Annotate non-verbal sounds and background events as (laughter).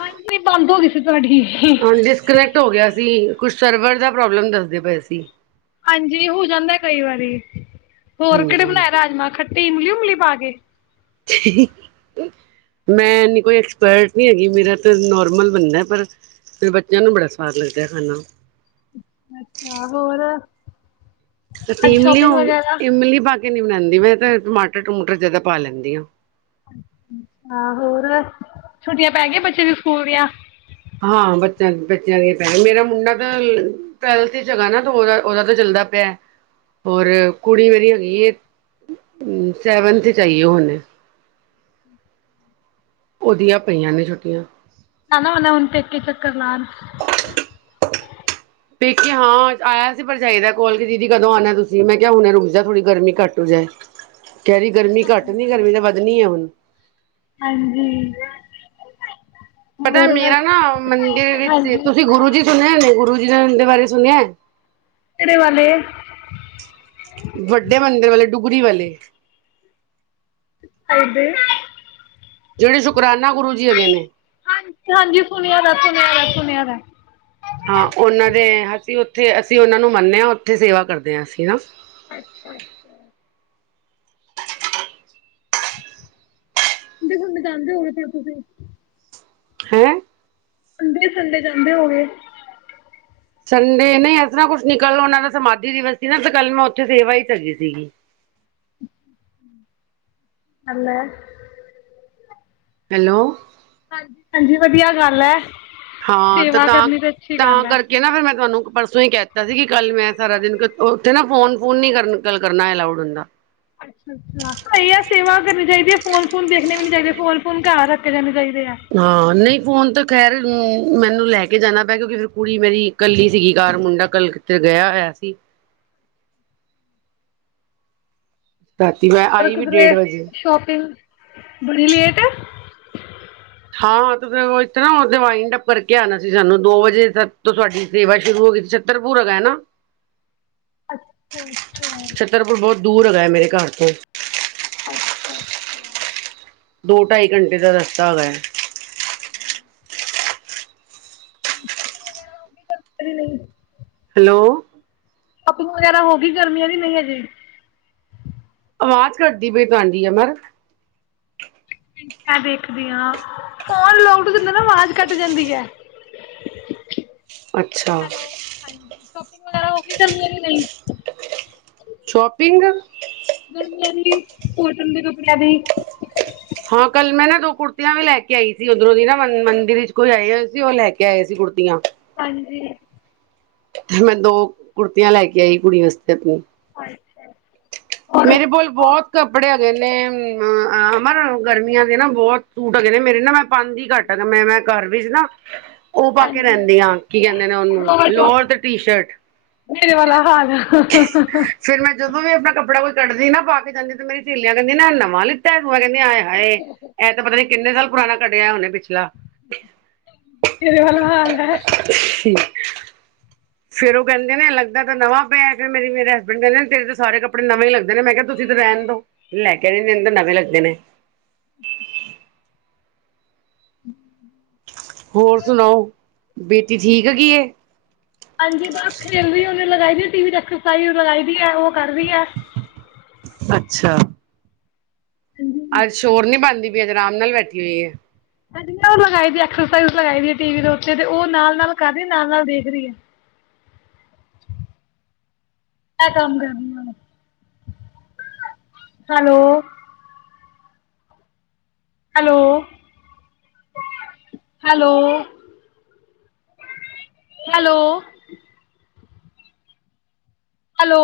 ਹਾਂਜੀ ਬੰਦ ਹੋ ਗਈ ਸੀ। ਤੁਹਾਡੀ ਹਾਂ ਡਿਸਕਨੈਕਟ ਹੋ ਗਿਆ ਸੀ। ਕੁਛ ਸਰਵਰ ਦਾ ਪ੍ਰੋਬਲਮ ਦੱਸਦੇ ਪਏ ਸੀ। ਹਾਂਜੀ ਹੋ ਜਾਂਦਾ ਐ ਕਈ ਵਾਰੀ। ਹੋਰ ਕਿਹੜੇ ਹਾਂਜੀ ਹਾਂਜੀ ਬਣਾਏ ਰਾਜਮਾਹ ਖੱ ਤੇ ਇਮਲੀ ਉਮਲੀ ਪਾਕੇ। ਮੈਂ ਇਨੀ ਕੋਈ ਐਕਸਪਰਟ ਨਹੀਂ ਹੈਗੀ, ਮੇਰਾ ਤਾਂ ਨੋਰਮਲ ਬਣਦਾ ਪਰ (unintelligible) ਬੱਚਿਆਂ ਨੂੰ ਬੜਾ ਸਵਾਦ ਲੱਗਦਾ ਹੈ ਖਾਣਾ। ਅੱਛਾ ਹੋਰ। ਤੁਸੀਂ ਅੱਜ ਇਮਲੀ ਸ਼ੋਪਿੰਗ ਉਮ ਵਗੈਰਾ ਇਮਲੀ ਪਾ ਕੇ ਨੀ ਬਨਾਨ ਜਿਵੇਂ ਤੇ ਟਮਾਟਰ ਟਮੂਟਰ ਜਿਆਦਾ ਪਾ ਲੈਂਦੀ ਆਂ। ਹਾਂ ਹੋਰ ਛੁੱਟੀਆਂ ਪੈ ਗਈਆਂ ਬੱਚੇ ਦੀ ਸਕੂਲ ਦੀਆਂ। ਹਾਂ ਬੱਚਿਆਂ ਦੀ, ਬੱਚਿਆਂ ਦੀ ਪੈ, ਮੇਰਾ ਮੁੰਡਾ ਤਾਂ ਟਵੇਲੱਥ ਚ ਹੈਗਾ ਨਾ, ਉਹਦਾ ਓਦਾ ਤਾਂ ਚੱਲਦਾ ਪਿਆ, ਹੋਰ ਕੁੜੀ ਮੇਰੀ ਹੈਗੀ ਐ ਸੈਵਨਥ ਚ ਆਈ ਏ ਹੁਣ। ਉਹਦੀਆ ਪਈਆਂ ਨੇ ਛੁੱਟੀਆਂ। ਆਨਾ ਹੋਨਾ ਹੁਣ ਪੇਕੇ ਚੱਕਰ ਲਾਨ (inaudible) ਪੇਕੇ ਹਾਂ ਆਇਆ ਸੀ ਪਰਜਾਈ ਦਾ ਕੋਲ ਕੇ ਦੀਦੀ ਕਦੋਂ ਆਣਾ ਤੁਸੀਂ? ਮੈਂ ਕਿਹਾ ਹੁਣੇ ਰੁਕ ਜਾ ਥੋੜ੍ਹੀ ਗਰਮੀ ਘੱਟ ਹੋ ਜਾਏ। ਕਹਿ ਰਹੀ ਗਰਮੀ ਘੱਟ ਨੀ ਗਰਮੀ ਤਾਂ ਵੱਧਣੀ ਐ ਹੁਣ। ਹਾਂਜੀ ਪਤਾ ਹੋਰ ਮੇਰਾ ਨਾ ਮੰਦਿਰ ਵਿੱਚ ਸੀ ਹਾਂਜੀ ਤੁਸੀਂ ਗੁਰੂ ਜੀ ਸੁਣਿਆ ਨੇ ਗੁਰੂ (unintelligible) ਦੇ ਬਾਰੇ ਸੁਣਿਆ? ਕਿਹੜੇ ਵਾਲੇ? ਵੱਡੇ ਮੰਦਿਰ ਵਾਲੇ ਡੁਗਰੀ ਵਾਲੇ। (unintelligible) ਜਿਹੜੇ ਸ਼ੁਕਰਾਨ ਹਾਂ, ਹਾਂਜੀ ਸੁਣਿਆ ਦਾ, ਸੁਣਿਆ ਦਾ, ਸੁਣਿਆ ਦਾ ਐ। ਹਾਂ ਉਹਨਾਂ ਦੇ ਅਸੀਂ ਉੱਥੇ ਅਸੀਂ ਉਹਨਾਂ ਨੂੰ ਮੰਨਨੇ ਹਾਂ, ਉੱਥੇ ਸੇਵਾ ਕਰਦੇ ਹਾਂ ਅਸੀਂ ਨਾ। ਅੱਛਾ, ਅੱਛਾ। (unintelligible) ਹੋਗੇ ਫਿਰ ਤੁਸੀ। ਹੈਂ? ਅੰਡੇ ਸੰਡੇ ਜਾਂਦੇ ਹੋਗੇ। ਸੰਡੇ ਨਹੀਂ ਐਸ ਤਰ੍ਹਾਂ ਕੁਛ ਨੀ, ਕੱਲ ਉਹਨਾਂ ਦਾ ਸਮਾਧੀ ਦਿਵਸ ਸੀ ਨਾ ਤੇ ਕੱਲ ਮੈਂ ਉੱਥੇ ਸੇਵਾ ਹੀ ਕਰੀ ਸੀਗੀ। ਹੱਲ ਐ। ਹੈਲੋ। ਹਾਂਜੀ, ਹਾਂਜੀ ਵਧੀਆ ਗੱਲ ਐ। ਹਾਂ ਤੇ ਤਾਂ ਤਾਂ ਹੈ। ਕਰਕੇ ਨਾ ਫੇਰ ਮੈਂ ਤੁਹਾਨੂੰ ਪਰਸ ਓਥੋਂ ਹੀ ਕਹਿਤਾ ਸੀ ਕਿ ਕੱਲ ਮੈਂ ਸਾਰਾ ਦਿਨ ਉੱਥੇ ਨਾ ਫੋਨ ਫੂਨ ਨੀ ਕਰਨਾ ਗੱਲ ਕਰਨਾ ਅਲਾਊਡ ਹੁੰਦਾ। ਅੱਛਾ ਅੱਛਾ, ਸਹੀ ਐ ਸੇਵਾ ਕਰਨੀ ਚਾਹੀਦੀ ਐ, ਫੋਨ ਫੂਨ ਦੇਖਣੇ ਵੀ ਨੀ ਚਾਹੀਦੇ, ਫੋਨ ਫੂਨ ਘਰ ਰੱਖ ਕੇ ਜਾਣੇ ਚਾਹੀਦੇ। ਆ। ਹਾਂ ਨਹੀਂ ਫੋਨ ਤੇ ਖੈਰ ਆਂ ਮੈਨੂੰ ਲੈ ਕੇ ਜਾਣਾ ਪਿਆ ਕਿਉਂਕਿ ਫਿਰ ਕੁੜੀ ਮੇਰੀ ਕੱਲੀ ਸੀਗੀ ਘਾਰ ਮੁੰਡਾ ਕੱਲਕੱਤੇ ਗਿਆ ਹੋਇਆ ਸੀ। ਰਾਤੀ ਮੈਂ ਪਰ ਆਈ ਵੀ ਕਿਧਰੇ ਡੇਢ ਵਜੇ। ਸ਼ੋਪਿੰਗ ਬੜੀ ਲੇਟ (inaudible) ਹਾਂ ਤੁ ਇੱਥੇ ਨਾ ਦਿਵਾਈ ਟੱਪਰ ਕੇ ਆਉਣਾ ਸੀ ਸਾਨੂੰ ਦੋ ਵਜੇ ਤੋਂ ਸਾਡੀ ਸੇਵਾ ਸ਼ੁਰੂ ਹੋ ਗਈ ਸੀ ਛੱਤਰਪੁਰ ਹੈਗਾ ਨਾ। ਅੱਛਾ -ਅੱਛਾ ਛਤਰਪੁਰ ਬਹੁਤ ਦੂਰ ਹੈਗਾ ਮੇਰੇ (inaudible) ਘਰ ਤੋਂ ਅੱਛਾ -ਅੱਛਾ ਦੋ ਢਾਈ ਘੰਟੇ ਦਾ ਰਸਤਾ ਹੈਗਾ ਹੈ। (inaudible) (inaudible) ਨਹੀਂ ਹੈਲੋ ਸ਼ੋਪਿੰਗ ਵਗੈਰਾ ਹੋ ਗਈ ਗਰਮੀਆਂ ਦੀ ਨਹੀਂ ਹਜੇ ਆਵਾਜ਼ ਘੱਟਦੀ ਪਈ ਤੁਹਾਡੀ ਅਮਰ ਮੈਂ ਦੇਖਦੀ ਹਾਂ ਫੋਨ (unintelligible) ਆਵਾਜ਼ ਕੱਟ ਜਾਂਦੀ ਹੈ ਅੱਛਾ ਹੈਲੋ ਹਾਂਜੀ (inaudible) ਵੈ ਉਹ ਵੀ ਕਰਨ ਦੀ ਹੈ ਵੀ ਨਹੀਂ। ਸ਼ੋਪਿੰਗ ਗਰਮੀਆਂ ਦੀ ਕੋਟਨ ਦੇ ਕੱਪੜਿਆਂ ਦੀ ਹਾਂ ਕੱਲ ਮੈਂ ਨਾ ਦੋ ਕੁੜਤੀਆਂ ਵੀ ਲੈ ਕੇ ਆਈ ਸੀ ਉਧਰੋਂ ਦੀ ਨਾ ਮੰਦਿਰ ਵਿੱਚ ਕੋਈ ਆਏ ਹੋਏ ਸੀ ਉਹ ਲੈ ਕੇ ਆਏ ਸੀ ਕੁੜਤੀਆਂ ਹਾਂਜੀ ਤੇ ਮੈਂ ਦੋ ਕੁੜਤੀਆਂ ਲੈ ਕੇ ਆਈ ਕੁੜੀ ਵਾਸਤੇ ਆਪਣੀ (inaudible) ਔਰ ਮੇਰੇ ਕੋਲ ਬਹੁਤ ਕੱਪੜੇ ਕਹਿੰਦੇ ਅਮਰ ਗਰਮੀਆਂ ਦੇ ਨਾ ਬਹੁਤ ਸੂਟ ਹੈਗੇ ਨੇ ਮੇਰੇ ਨਾ ਮੈਂ ਪਾਂਦੀ ਘੱਟ ਮੈਂ -ਮੈਂ ਘਰ ਵਿਚ ਨਾ ਉਹ ਪਾ ਕੇ ਰਹਿੰਦੀ ਹਾਂ ਕੀ ਕਹਿੰਦੇ ਨੇ ਉਹਨੂੰ ਲੋਰ ਤੇ ਟੀ ਸ਼ਰਟ। ਮੇਰੇ ਵਾਲਾ ਹਾਲ ਆ ਫਿਰ ਮੈਂ (inaudible) ਜਦੋਂ ਵੀ ਆਪਣਾ ਕੱਪੜਾ ਕੋਈ ਕੱਢਦੀ ਨਾ ਪਾ ਕੇ ਜਾਂਦੀ ਤੇ ਮੇਰੀ ਸੇਲੀਆਂ ਕਹਿੰਦੀ ਨਾ ਨਵਾਂ ਲਿੱਤਾ। ਭੂਆ ਕਹਿੰਦੇ ਆ ਹਾਏ ਇਹ ਤਾਂ ਪਤਾ ਨੀ ਕਿੰਨੇ ਸਾਲ ਪੁਰਾਣਾ ਕੱਢਿਆ ਹੁਣੇ ਪਿ (inaudible) ਮੇਰੇ ਵਾਲਾ ਹਾਲ ਏ। ਫੇਰ ਉਹ ਕਹਿੰਦੇ ਨੇ ਲੱਗਦਾ ਤਾਂ ਨਵਾਂ ਪਿਆ ਫਿਰ ਮੇ ਮੇਰੇ ਹਸਬੈਂਡ ਕਹਿੰਦੇ ਨੇ ਤੇਰੇ ਸਾਰੇ ਕੱਪੜੇ ਨਵੇਂ ਹੀ ਲੱਗਦੇ ਨੇ ਮੈਂ ਕਿਹਾ ਤੁਸੀਂ ਤੇ ਰਹਿਣ ਦੋ। ਲੈ ਕੇ ਨਹੀਂ ਦਿੰਦੇ ਨਵੇਂ ਲੱਗਦੇ ਨੇ। (inaudible) ਹੂੰ ਬੀ ਇਹ ਠੀਕ ਹੈਗੀ ਏ। ਹਾਂਜੀ ਬਸ ਖੇਲ ਵੀ ਉਹਨੇ ਲਗਾਈ ਦੀ ਟੀਵੀ ਤੇ ਐਕਸਰਸਾਈਜ਼ ਲਗਾਈ ਦੀ ਹੈ ਉਹ ਕਰ ਰਹੀ ਹੈ। ਅੱਛਾ। ਹਾਂਜੀ ਅੱਜ ਸ਼ੋਰ ਨੀ ਪਾਂਦੀ ਪਈ, ਅੱਜ ਆਰਾਮ ਨਾਲ ਬੈਠੀ ਹੋਈ ਏ। ਹਜੇ ਨਾ ਊ ਲਗਾਈ ਦੀ ਐਕਸਰਸਾਈਜ਼ ਲਗਾਈ ਦੀ ਟੀਵੀ ਦੇ ਉਤੇ ਉਹ ਨਾਲ ਨਾਲ ਕਰ ਰੀ ਨਾਲ ਨਾਲ ਦੇਖ ਰਹੀ ਏ ਮੈਂ ਕੰਮ ਕਰ ਰਹੀ ਆਂ। Hello hello, hello. Hello hello